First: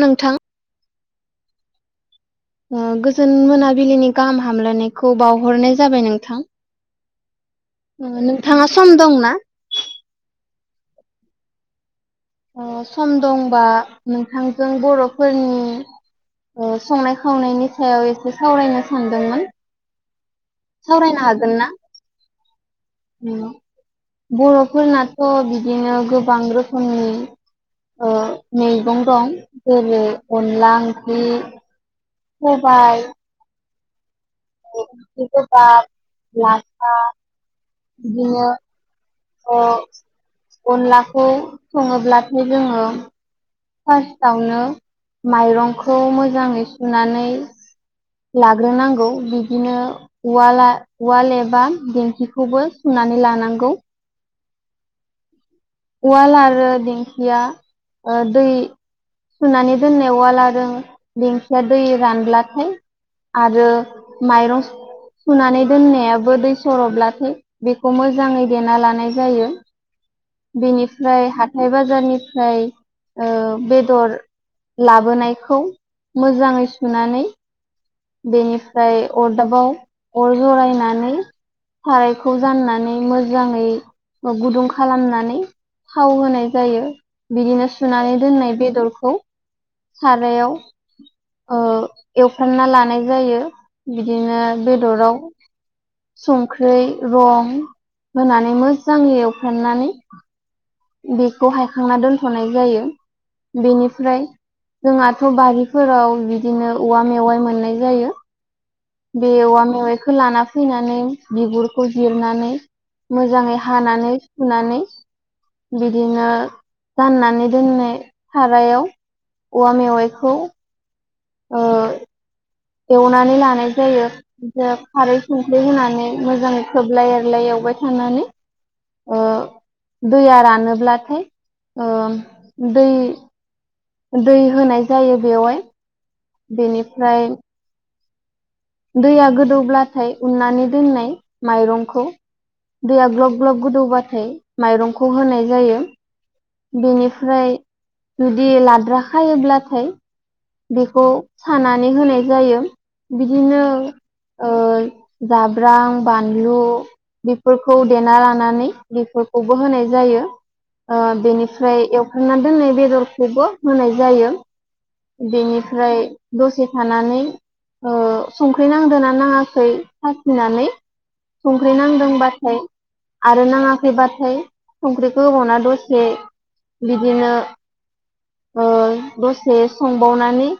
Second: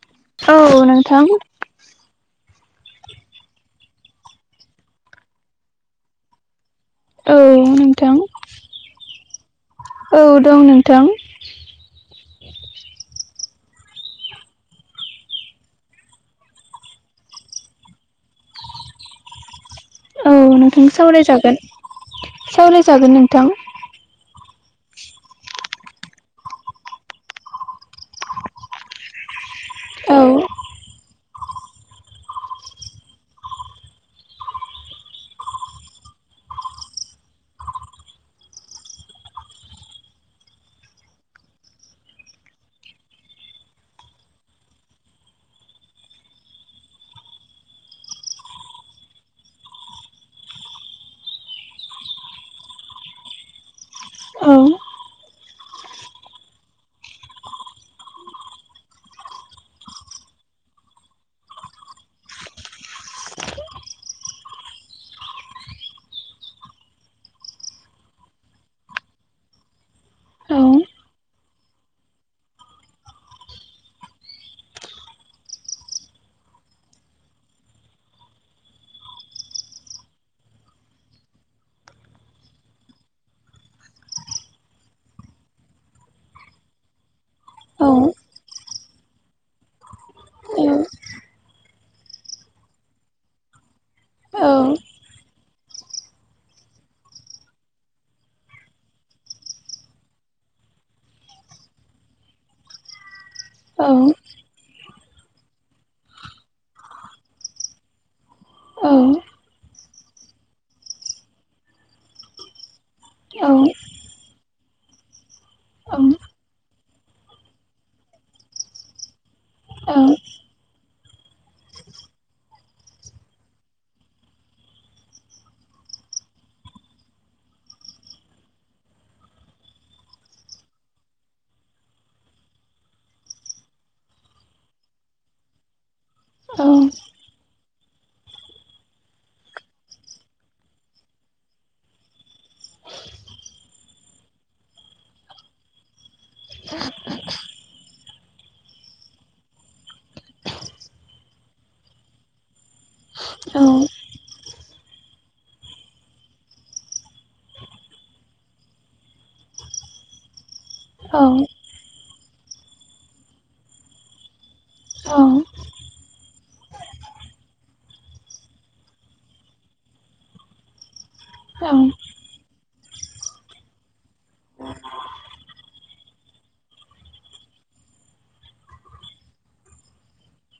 नोंथां औ नोंथां [inaudible] गोजोन मोनाबिलिनि गाहाम हामलायनायखौ बावहरनाय जाबाय नोंथां। औ नोंथां नोंथाङा सम दंना? औ दं नोंथां। सम दंबा नोंथांजों बर'फोरनि संनाय खावनायनि सायाव एसे सावरायनो सानदोंमोन। औ नोंथां सावरायनो हागोन सावराजागोन ना? सावरायजागोन नोंथां। उम बर'फोरनाथ' बिदिनो गोबां रोखोमनि ओ मैगं दं जेरै औ अनला ओंख्रि सबाइ ओंख्रि गोबाब लाफा बिदिनो अनलाखौ सङोब्लाथाय जोङो फार्स्टआवनो माइरंखौ मोजाङै सुनानै लाग्रोनांगौ बिदिनो उवाला उवाल एबा दिंखिखौबो सुनानै लानांगौ। औ उवाल आरो दिंखिया ओ दै सुनानै दोननायाव लादों दिंखिया दै रानब्लाथाय आरो माइरं सुनानै दोननायाबो दै सरबब्लाथाय बेखौ मोजाङै देना लानाय जायो। औ बेनिफ्राय हाथाय बाजारनिफ्राय ओ बेदर लाबोनायखौ मोजाङै सुनानै बेनिफ्राय अरदाबाव अर जरायनानै सारायखौ जाननानै मोजाङै गुदुं खालामनानै थाव होनाय जायो बिदिनो औ सुनानै दोननाय बेदरखौ सारायाव एवफ्राना लाना सुनाय जायो औ बिदिनो बेदराव संख्रै रं होनानै मोजाङै एवफ्राननानै बेखौ हायखांना दोन्थ'नाय जायो बेनिफ्राय जोंहाथ' बारिफोराव बिदिनो औवा मेवाइ मोननाय जायो। बे औवा मेवाइखौ लाना फैनानै बिगुरखौ जिरनानै मोजाङै हानानै सुनानै बिदिनो जाननानै दोननाय सारायाव औवा मेवायखौ ओ एवनानै लानाय जायो। खारै संख्रै होनानै मोजाङै खोबलाय एरलाय एवबाय थानानै ओ दैया रानोब्लाथाय ओ दै दै होनाय जायो बेवहाय बेनिफ्राय दैया गोदौब्लाथाय उननानै दोननाय माइरंखौ दैया ग्लब ग्लब गोदौबाथाय माइरंखौ होनाय जायो। बेनिफ्राय जुदि लाद्राखायोब्लाथाय बेखौ साना होनाय जायो बिदिनो औ जाब्रां, बानलु बेफोरखौ देना लानानै बेफोरखौबो होनाय जायो। औ बेनिफ्राय एवखांना दोननाय बेदरखौबो होनाय जायो। बेनिफ्राय दसे थानानै संख्रि नांदो ना नाङाखै साखिनानै संख्रि नांदोंबाथाय आरो नाङाखैबाथाय संख्रिखौ होबावना दसे बिदिनो दसे संबावनानै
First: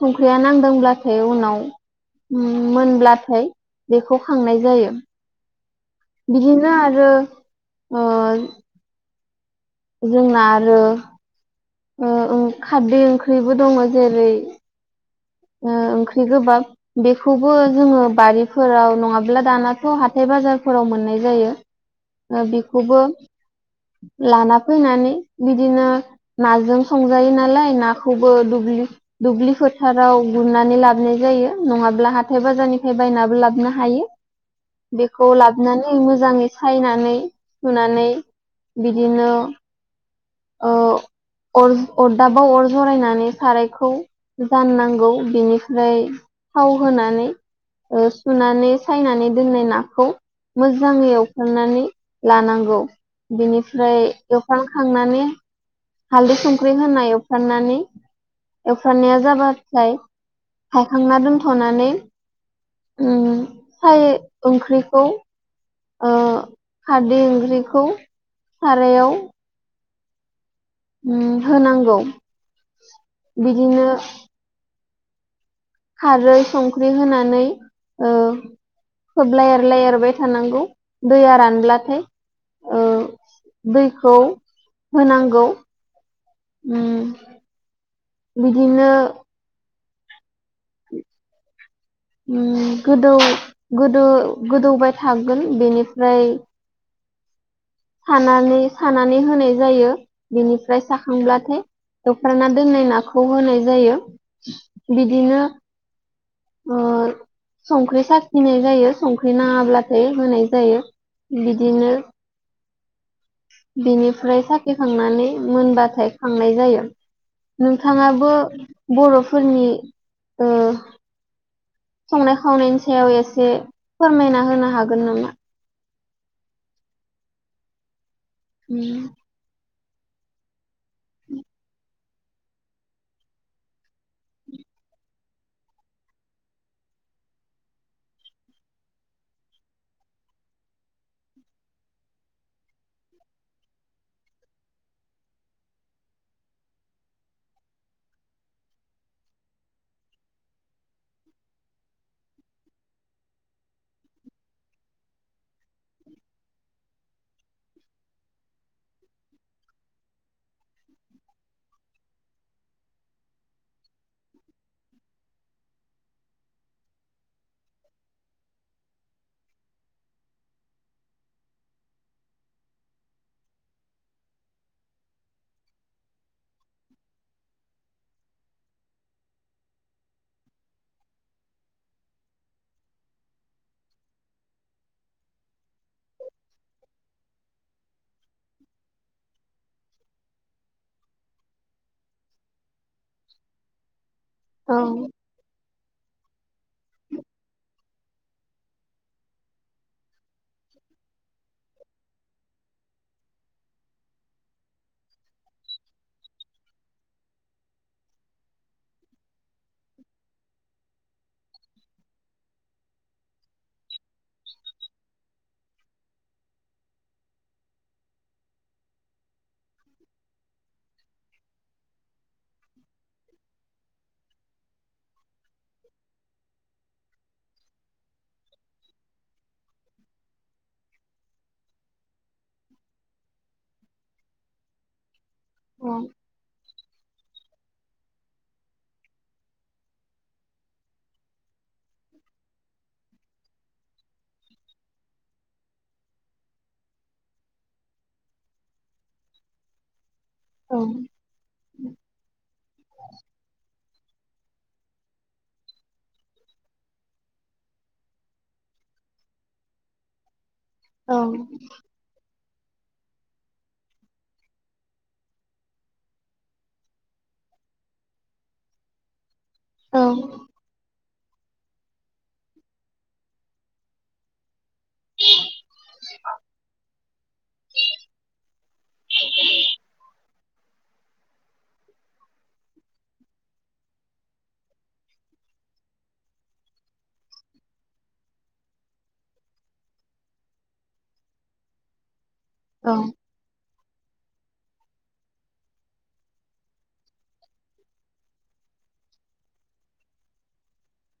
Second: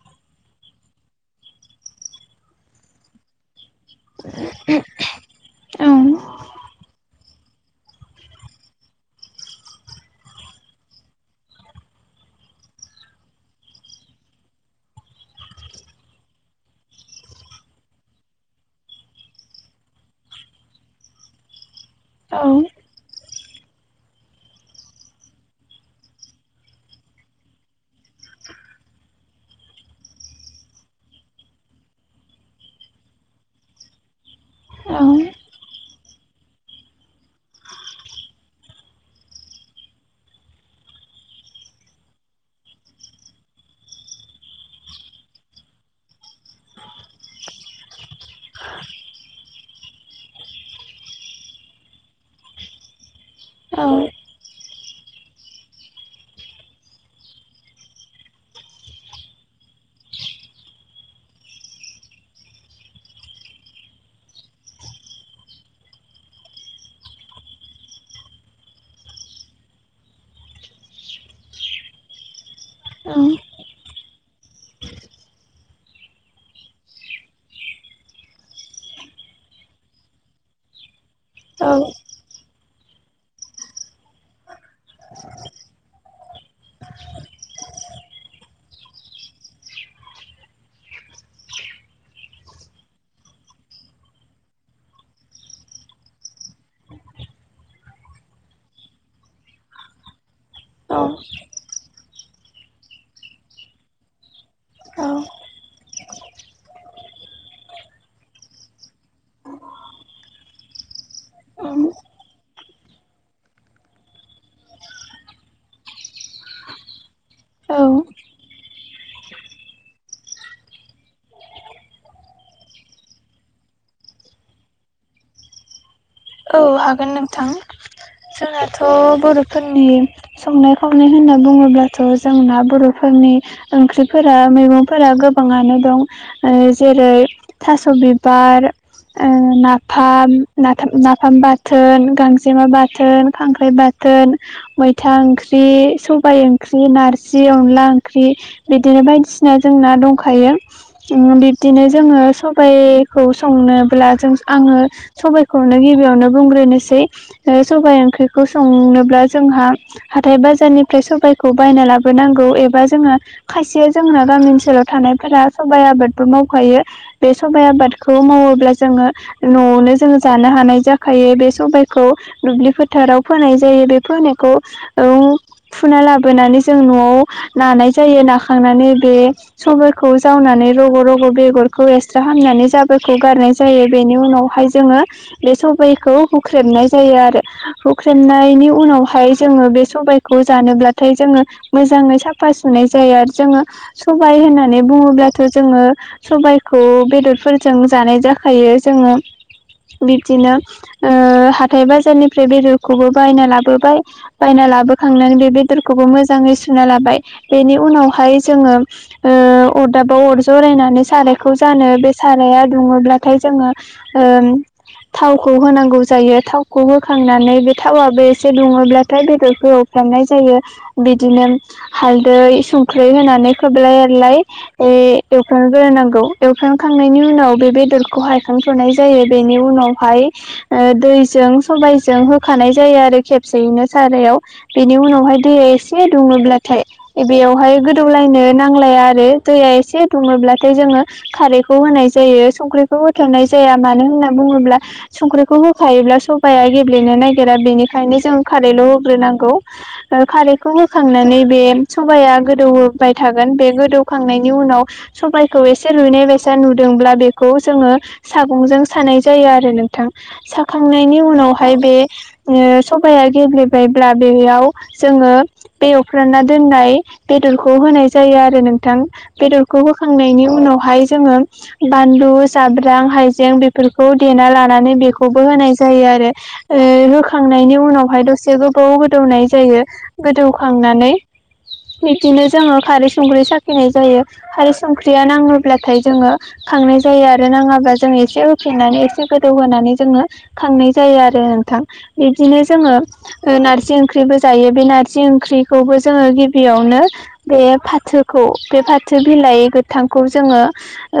संख्रिया नांदोंब्लाथाय उनाव मोनब्लाथाय बेखौ खांनाय जायो बिदिनो आरो जोंना आरो खारदै ओंख्रिबो दंङ जेरै ओंख्रि गोबाब- बेखौबो जोंङो बारिफोराव नङाब्ला दानाथ' हाथाय बाजारफोराव मोननाय जायो। बेखौबो लाना फैनानै बिदिनो नाजों संजायो नालाय नाखौबो दुब्लि फोथार [unintelligible] गुरनानै लाबोनाय जायो नङाब्ला हाथाय बाजारनिफ्राय बायनाबो लाबोनो हायो। बेखौ ला [unintelligible] मोजाङै सायनानै सुनानै बिदिनो अर अरदाबाव अर जरायनानै सारायखौ जाननांगौ बिनिफ्राय थाव होनानै सुनानै सायनानै दोननाय नाखौ मोजाङै एवखांनानै लानांगौ बेनिफ्राय एवफ्रान खांनानै हाल्दै संख्रि होना एवफ्राननानै एवफ्रानाया जाबाथाय हायखांना दोनथ'नानै साय ओंख्रिखौ खारदै ओंख्रिखौ सारायाव होनांगौ औ बिदिनो खारै संख्रि होनानै खोबलााय एरलााय एरबाय थानांगौ दैया रानब्लाथाय दैखौ होनांगौ बिदिनो गोदौ गोद गोदौबाय थागोन बेनिफ्राय सानानै सानानै होनाय जायो बेनिफ्राय साखांब्लाथाय दख'नाना दोननाय नाखौ होनाय जायो बिदिनो आरो संख्रि साखिनाय जायो संख्रि नाङाब्लाथाय होनाय जायो बिदिनो बिनिफ्राय साखिखांनानै मोनबाथाय खांनाय जायो नोंथाङाबो बर'फोरनि संनाय खावनायनि सायाव एसे फोरमायना होनो हागोन नामा औ हागोन नोंथां जोंनाथ' बर'फोरनि संनाय खावनाय होनना बुङोब्ला थ' जोंना बर'फोरनि ओंख्रिफोरा मैगंफोरा गोबाङानो दं जेरै थास' बिबार नाफामफाम नाफाम बाद बाथोन गांजेमा बाथोन खांख्राइ बाथोन मैथा ओंख्रि सबाय ओंख्रि नारजि अनला ओंख्रि बिदिनो बायदिसिना जों ना दंखायो बिब्दिनो जोङो सबायखौ संनोब्ला जों आङो सबाइखौनो गिबियावनो बुंग्रोनोसै सबाइ ओंख्रिखौ संनोब्ला जोंहा हाथाय बाजारनिफ्राय सबायखौ बायना लाबोनांगौ एबा जोंहा खायसे जोंना गामि ओनसोलाव थानायफोरा सबाइ आबादबो मावखायो बे सबाइ आबादखौ मावोब्ला जोङो न'आवनो जोङो जानो हानाय जाखो खायो बे सबायखौ दुब्लि फोथाराव फोनाय जायो बे फोनायखौ फुना लाबोनानै जों न'आव नानाय जायो नाखांनानै बे सबाइखौ जावनानै रग' रग' बेगरखौ एक्सट्रा हामनानै जाबोरखौ गारनाय जायो बेनि उनावहाय जोङो बे स बायखौ हुख्रेबनाय जायो आरो हुख्रेबनायनि उनावहाय जोङो बे सबायखौ जानोब्ला थाय जोङो मोजाङै साफा सुनाय जायो आरो जोङो सबाय औ होननानै बुङोब्ला थ' जोङो सबायखौ बेदरफोरजों जानाय जाखायो जोङो बिब्दिनो ओ हाथाय बाजारनिफ्राय बेदरखौबो बायना लाबोबाय बायना लाबोखांनानै बे बेदरखौबो मोजाङै सुना लाबाय बेनि उनावहाय जोङो ओ अरदाबाव अर जरायनानै सारायखौ जानो बे साराया दुङोब्लाथाय जोङो ओ थाव खौ होनांगौ जायो थावखौ होखांनानै बे थावबो एसे दुङोब्लाथाय बेदर खौ एवफ्रांनाय जायो बिदिनो हालदै संख्रै होनानै खोबलाय एरलाय ए एवफ्रामग्रोनांगौ एवफ्रामखांनायनि उनाव बेदरखौ हायखांथ'नाय जाय जायो बेनि उनावहाय ओ दैजों सबाइजों होखानाय जायो आरो खेबसेयैनो सारायाव बेनि उनावहाय दै औ एसे दुङोला नाथाय बेयावहाय गोदौलायनो नांलाया आरो दैया एसे दुङोब्लाथाय जोङो खारैखौ होनाय जायो संख्रिखौ होथ'नाय जाया मानो होनना बुङोब्ला संख्रिखौ होखायोब्ला सफाया गेब्लेनो नागिरा बेनिखायनो जों खारैल' होग्रोनांगौ ओ खारैखौ औ होखांनानै बे सबाया गोदौ बाय थागोन बे गोदौखांनायनि उनाव सबायखौ एसे रुइनाय बायसा नुदोंब्ला बेखौ जोङो सागंजों सानाय जायो आरो नों औ साखांनायनि उनावहाय बे ओ सबाया गेब्लेबायब्ला बेयाव जोङो बे एवफ्रा दोननाय बेदरखौ होनाय जायो आरो नोंथां बेदरखौ होखांनायनि उनावहाय जोङो बानलु जाब्रां हाइजें बेफोरखौ देना ला नानै बेखौबो होनाय जायो आरो रोखांनायनि उनावहाय दसे गोबाव गोदौनाय जायो गोदौ खांनानै बिदिनो जोङो खारै संख्रै साखिनाय जायो खारै संख्रिया नाङोब्लाथाय जोङो खांनाय जायो आरो नाङाबा जों एसे होफिनानै एसे गोदौ होनोनानै जोङो खांनाय जायो आरो नोंथां बिब्दिनो औ जोङो नारजि ओंख्रिबो जायो बे नारजि ओंख्रिखौबो जोङो गिबियावनो बे फाथोखौ बे फाथो बिलाइ गोथांखौ जोङो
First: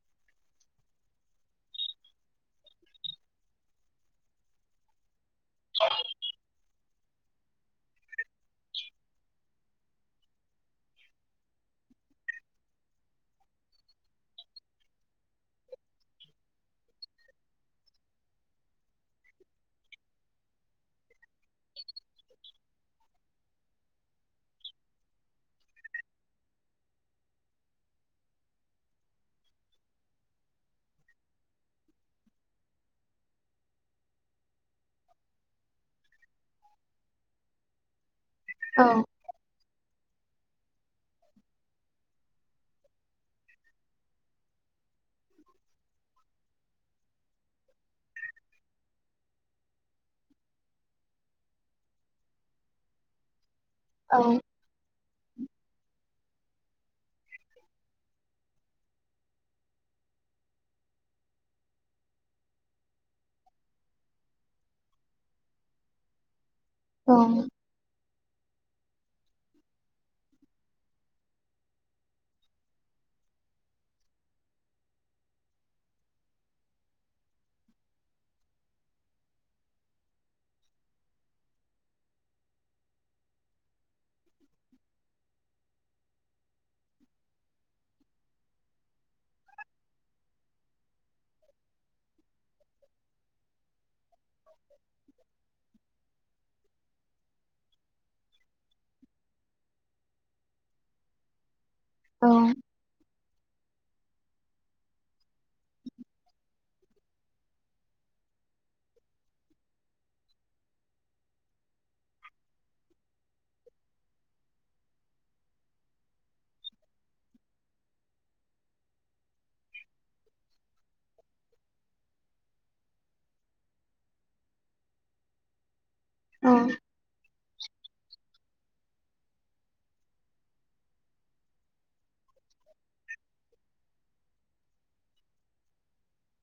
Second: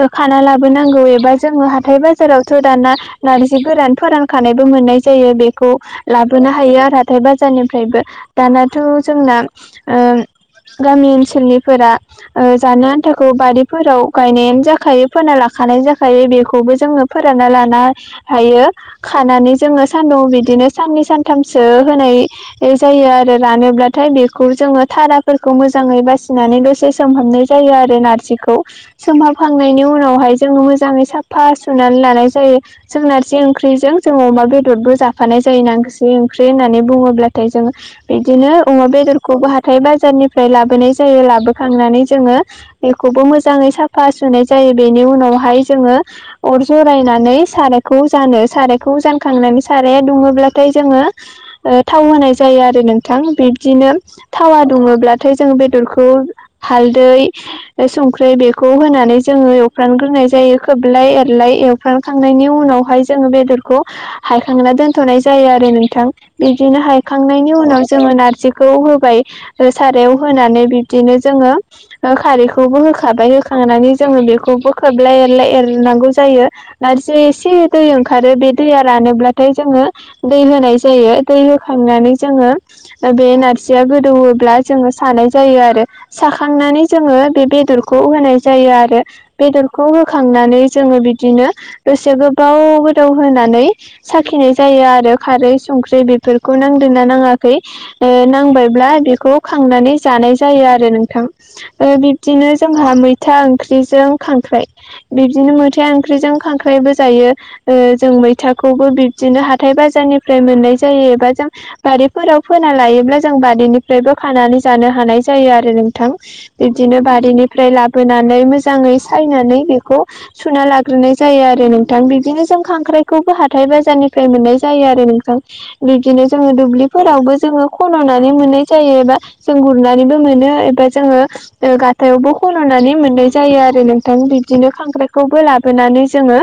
ओ खाना लाबोनांगौ एबा जोङो हाथाय बाजारावथ' दाना नारजि गोरान फोरानखानायबो मोननाय जायो बेखौ लाबोनो हायो आरो हाथाइ बाजारनिफ्रायबो दानाथ' जोंना गामि ओनसोलनिफोरा ओ जानो आन्थाखौ बारिफोराव गायनायानो जाखायो फोना लाखानाय जाखायो बेखौबो जोङो फोरानना लाना हायो खानानै जोङो सानदुं बिदिनो साननै सानथामसो होनाय जायो आरो रानोब्लाथाय बेखौ जोङो थाराफोरखौ मोजाङै बासिनानै दसे सम होननै जायो आरो नारजिखौ सोमहाबखांनायनि उनावहाय जोङो मोजाङै साफा सुनानै लानाय जायो जों नारजि ओंख्रिजों जों अमा बेदरबो जाफानाय जायो नासि ओंख्रि होननानै बुङोब्लाथाय जोङो बिदिनो अमा बेदरखौबो हाथाय बाजारनिफ्राय लाबोनाय जायो लाबोखांनानै जोङो बेखौबो मोजाङै साफा सुनाय जायो बेनि उनावहाय जोङो अर जरायनानै साराय खौ जानो सारायखौ जानखांनानै साराया दुङोब्लाथाय जोङो थाव होनाय जायो आरो नोंथां बिब्दिनो औ थावा दुङोब्ला थाय जोङो बेदरखौ हालदै बे संख्रै बेखौ होनानै जोङो एवफ्रामग्रोनाय जायो खोबलाय एरलाय एवफ्रामखांनायनि उनाव हाय जोङो बेदरखौ हायखांना दोनथ'नाय जायो आरो नोंथां। बिदिनो हायखांनायनि औ उनाव जोङो नारजि खौ होबाय ओ सारायाव होनानै बिब्दिनो जोङो खारैखौबो होखाबाय होखांनानै जोङो बेखौबो खोबलाय एरलाय एरनांगौ जायो। नारजिया एसे दै ओंखारो बे दैया रानोब्लाथाय जोङो दै होनाय जायो, दै होखांनानै जोङो बे नारजिया गोदौओब्ला जोङो सानाय जायो आरो। साखांनानै जोङो बे बेदरखौ होनाय जायो आरो। बेदरखौ होखांनानै जोङो बिदिनो दसे गोबाव गोदाव होनानै साखिनाय जायो आरो खारै संख्रै बेफोरखौ नांदोंना नाङा खै ओ नांबायब्ला बेखौ खांनानै जानाय जायो आरो नोंथां। ओ औ बिब्दिनो जोंहा मैथा ओंख्रिजों खांख्राइ बिब्दिनो मैथा ओंख्रिजों खांख्राइबो जायो। ओ जों मैथाखौबो बिब्दिनो हाथाइ बाजारनिफ्राय मोननाय जायो एबा जों बारिफोराव फोना लायोब्ला जों बारिनिफ्रायबो खानानै जानो हानाय जायो आरो नोंथां। बिब्दिनो बारिनिफ्राय लाबोनानै मोजाङै सायनानै बेखौ सुना लाग्रोनाय जायो आरो नोंथां बि दिनो जों खांख्राइखौबो हाथाइ बाजारनिफ्राय मोननाय जायो आरो नोंथां। बिब्दिनो औ जोङो दुब्लिफोरावबो जोङो खन'नानै मोननाय जायो एबा जों गुरनानैबो मोनो एबा जोङो ओ गातायावबो खन'नानै मोननाय जायो आरो नोंथां। बिब्दिनो खांख्राइखौबो लाबोनानै जोङो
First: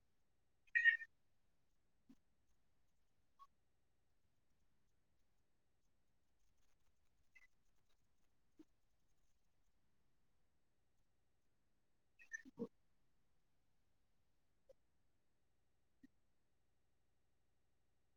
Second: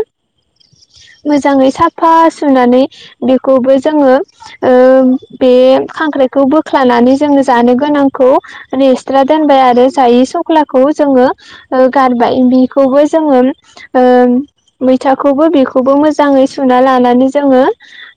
मोजाङै साफा सुनानै बेखौबो जोङो ओ बे खांख्राइखौ बोख्लानानै जोङो जानो गोनांखौ ओरै एक्सट्रा दोनबाय आरो जायै सख्लाखौ जोङो ओ गारबाय बिखौबो जोङो ओ मैथा खौबो बेखौबो मोजाङै सुना लानानै जोङो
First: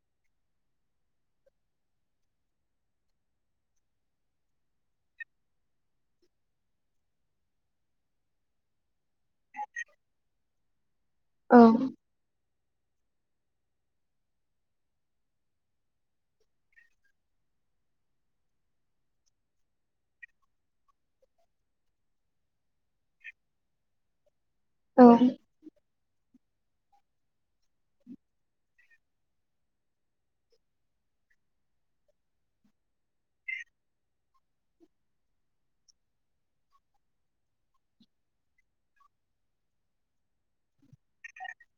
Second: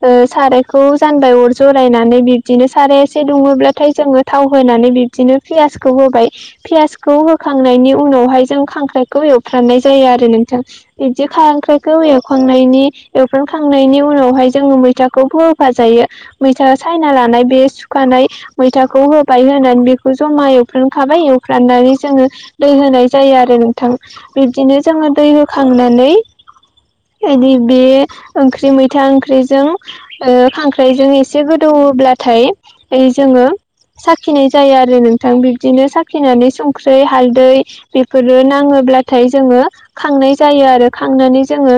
ओ सारायखौ जानबाय अर जरायनानै बिब्दिनो साराया एसे दुङोब्लाथाय जोङो थाव होनानै बि दिनो पियासखौ होबाय पियासखौ होखांनायनि उनावहाय जों खांख्राइखौ एव फ्रामनाय जायो आरो नोंथां बिब्दि औ खांख्राइ खौ एवखांनायनि एवफ्रामखांनायनि उनावहाय जोङो मैथाखौ फो-होफाजायो। मैथा सायना लानाय बे सुखानाय मैथाखौ होबाय होनानै बेखौ जमा एवफ्रानखाबाय एवफ्राननानै जोङो दै होनाय जायो आरो नोंथां। बिब्दिनो जोङो औ दै होखांनानै इदि बे ओंख्रि मैथा ओंख्रिजों ओ खांख्राइजों एसे गोदौओब्लाथाय ओइ जोङो साखिनाय जायो आरो नोंथां। बिब्दिनो साखिनानै संख्रै हालदै बेफोरो नाङोब्लाथाय जोङो खांनाय जायो आरो। खांनानै जोङो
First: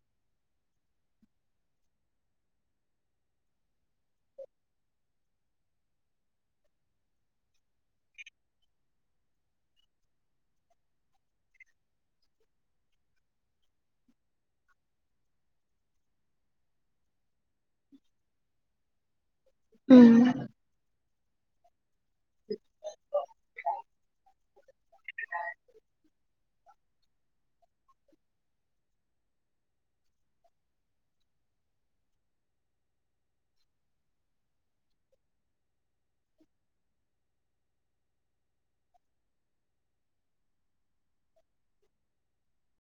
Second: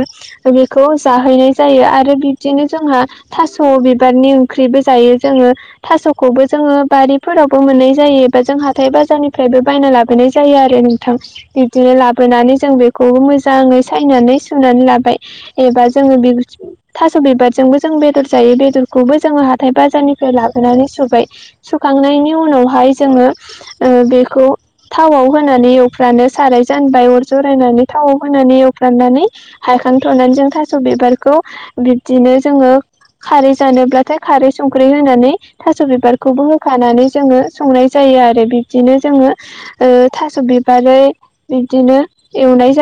बेखौ जाहैनाय जायो आरो बिब्दिनो जोंहा थास' बिबारनि ओंख्रिबो जायो जोङो थास'खौबो जोङो बारि फोरावबो मोननाय जायो एबा जों हाथाइ बाजारनि फ्रायबो बायना लाबोनाय जायो आरो नोंथां बिब्दिनो लाबोनानै जों बेखौबो मोजाङै सायनानै सुनानै लाबाय एबा जोङो बे [unintelligible] थास' बिबार जोंबो जों बेदर जायो बेदरखौबो जोङो हाथाइ उम बाजारनिफ्राय लाबोनानै सुबाय सुखांनायनि उनावहाय जोङो ओ बेखौ थावआव होनानै एवफ्रानो साराय जानबाय अर जरायनानै थावाव होनानै एव नानै हायखांथ'नानै जों थास' बिबारखौ बिब्दिनो जोङो खारै जानोब्लाथाय खारै संख्रै होनानै थास' बिबारखौबो होखानानै जोङो संनाय जायो आरो बिब्दिनो जोङो ओ थास' बिबारै बिब्दिनो एवनाय जा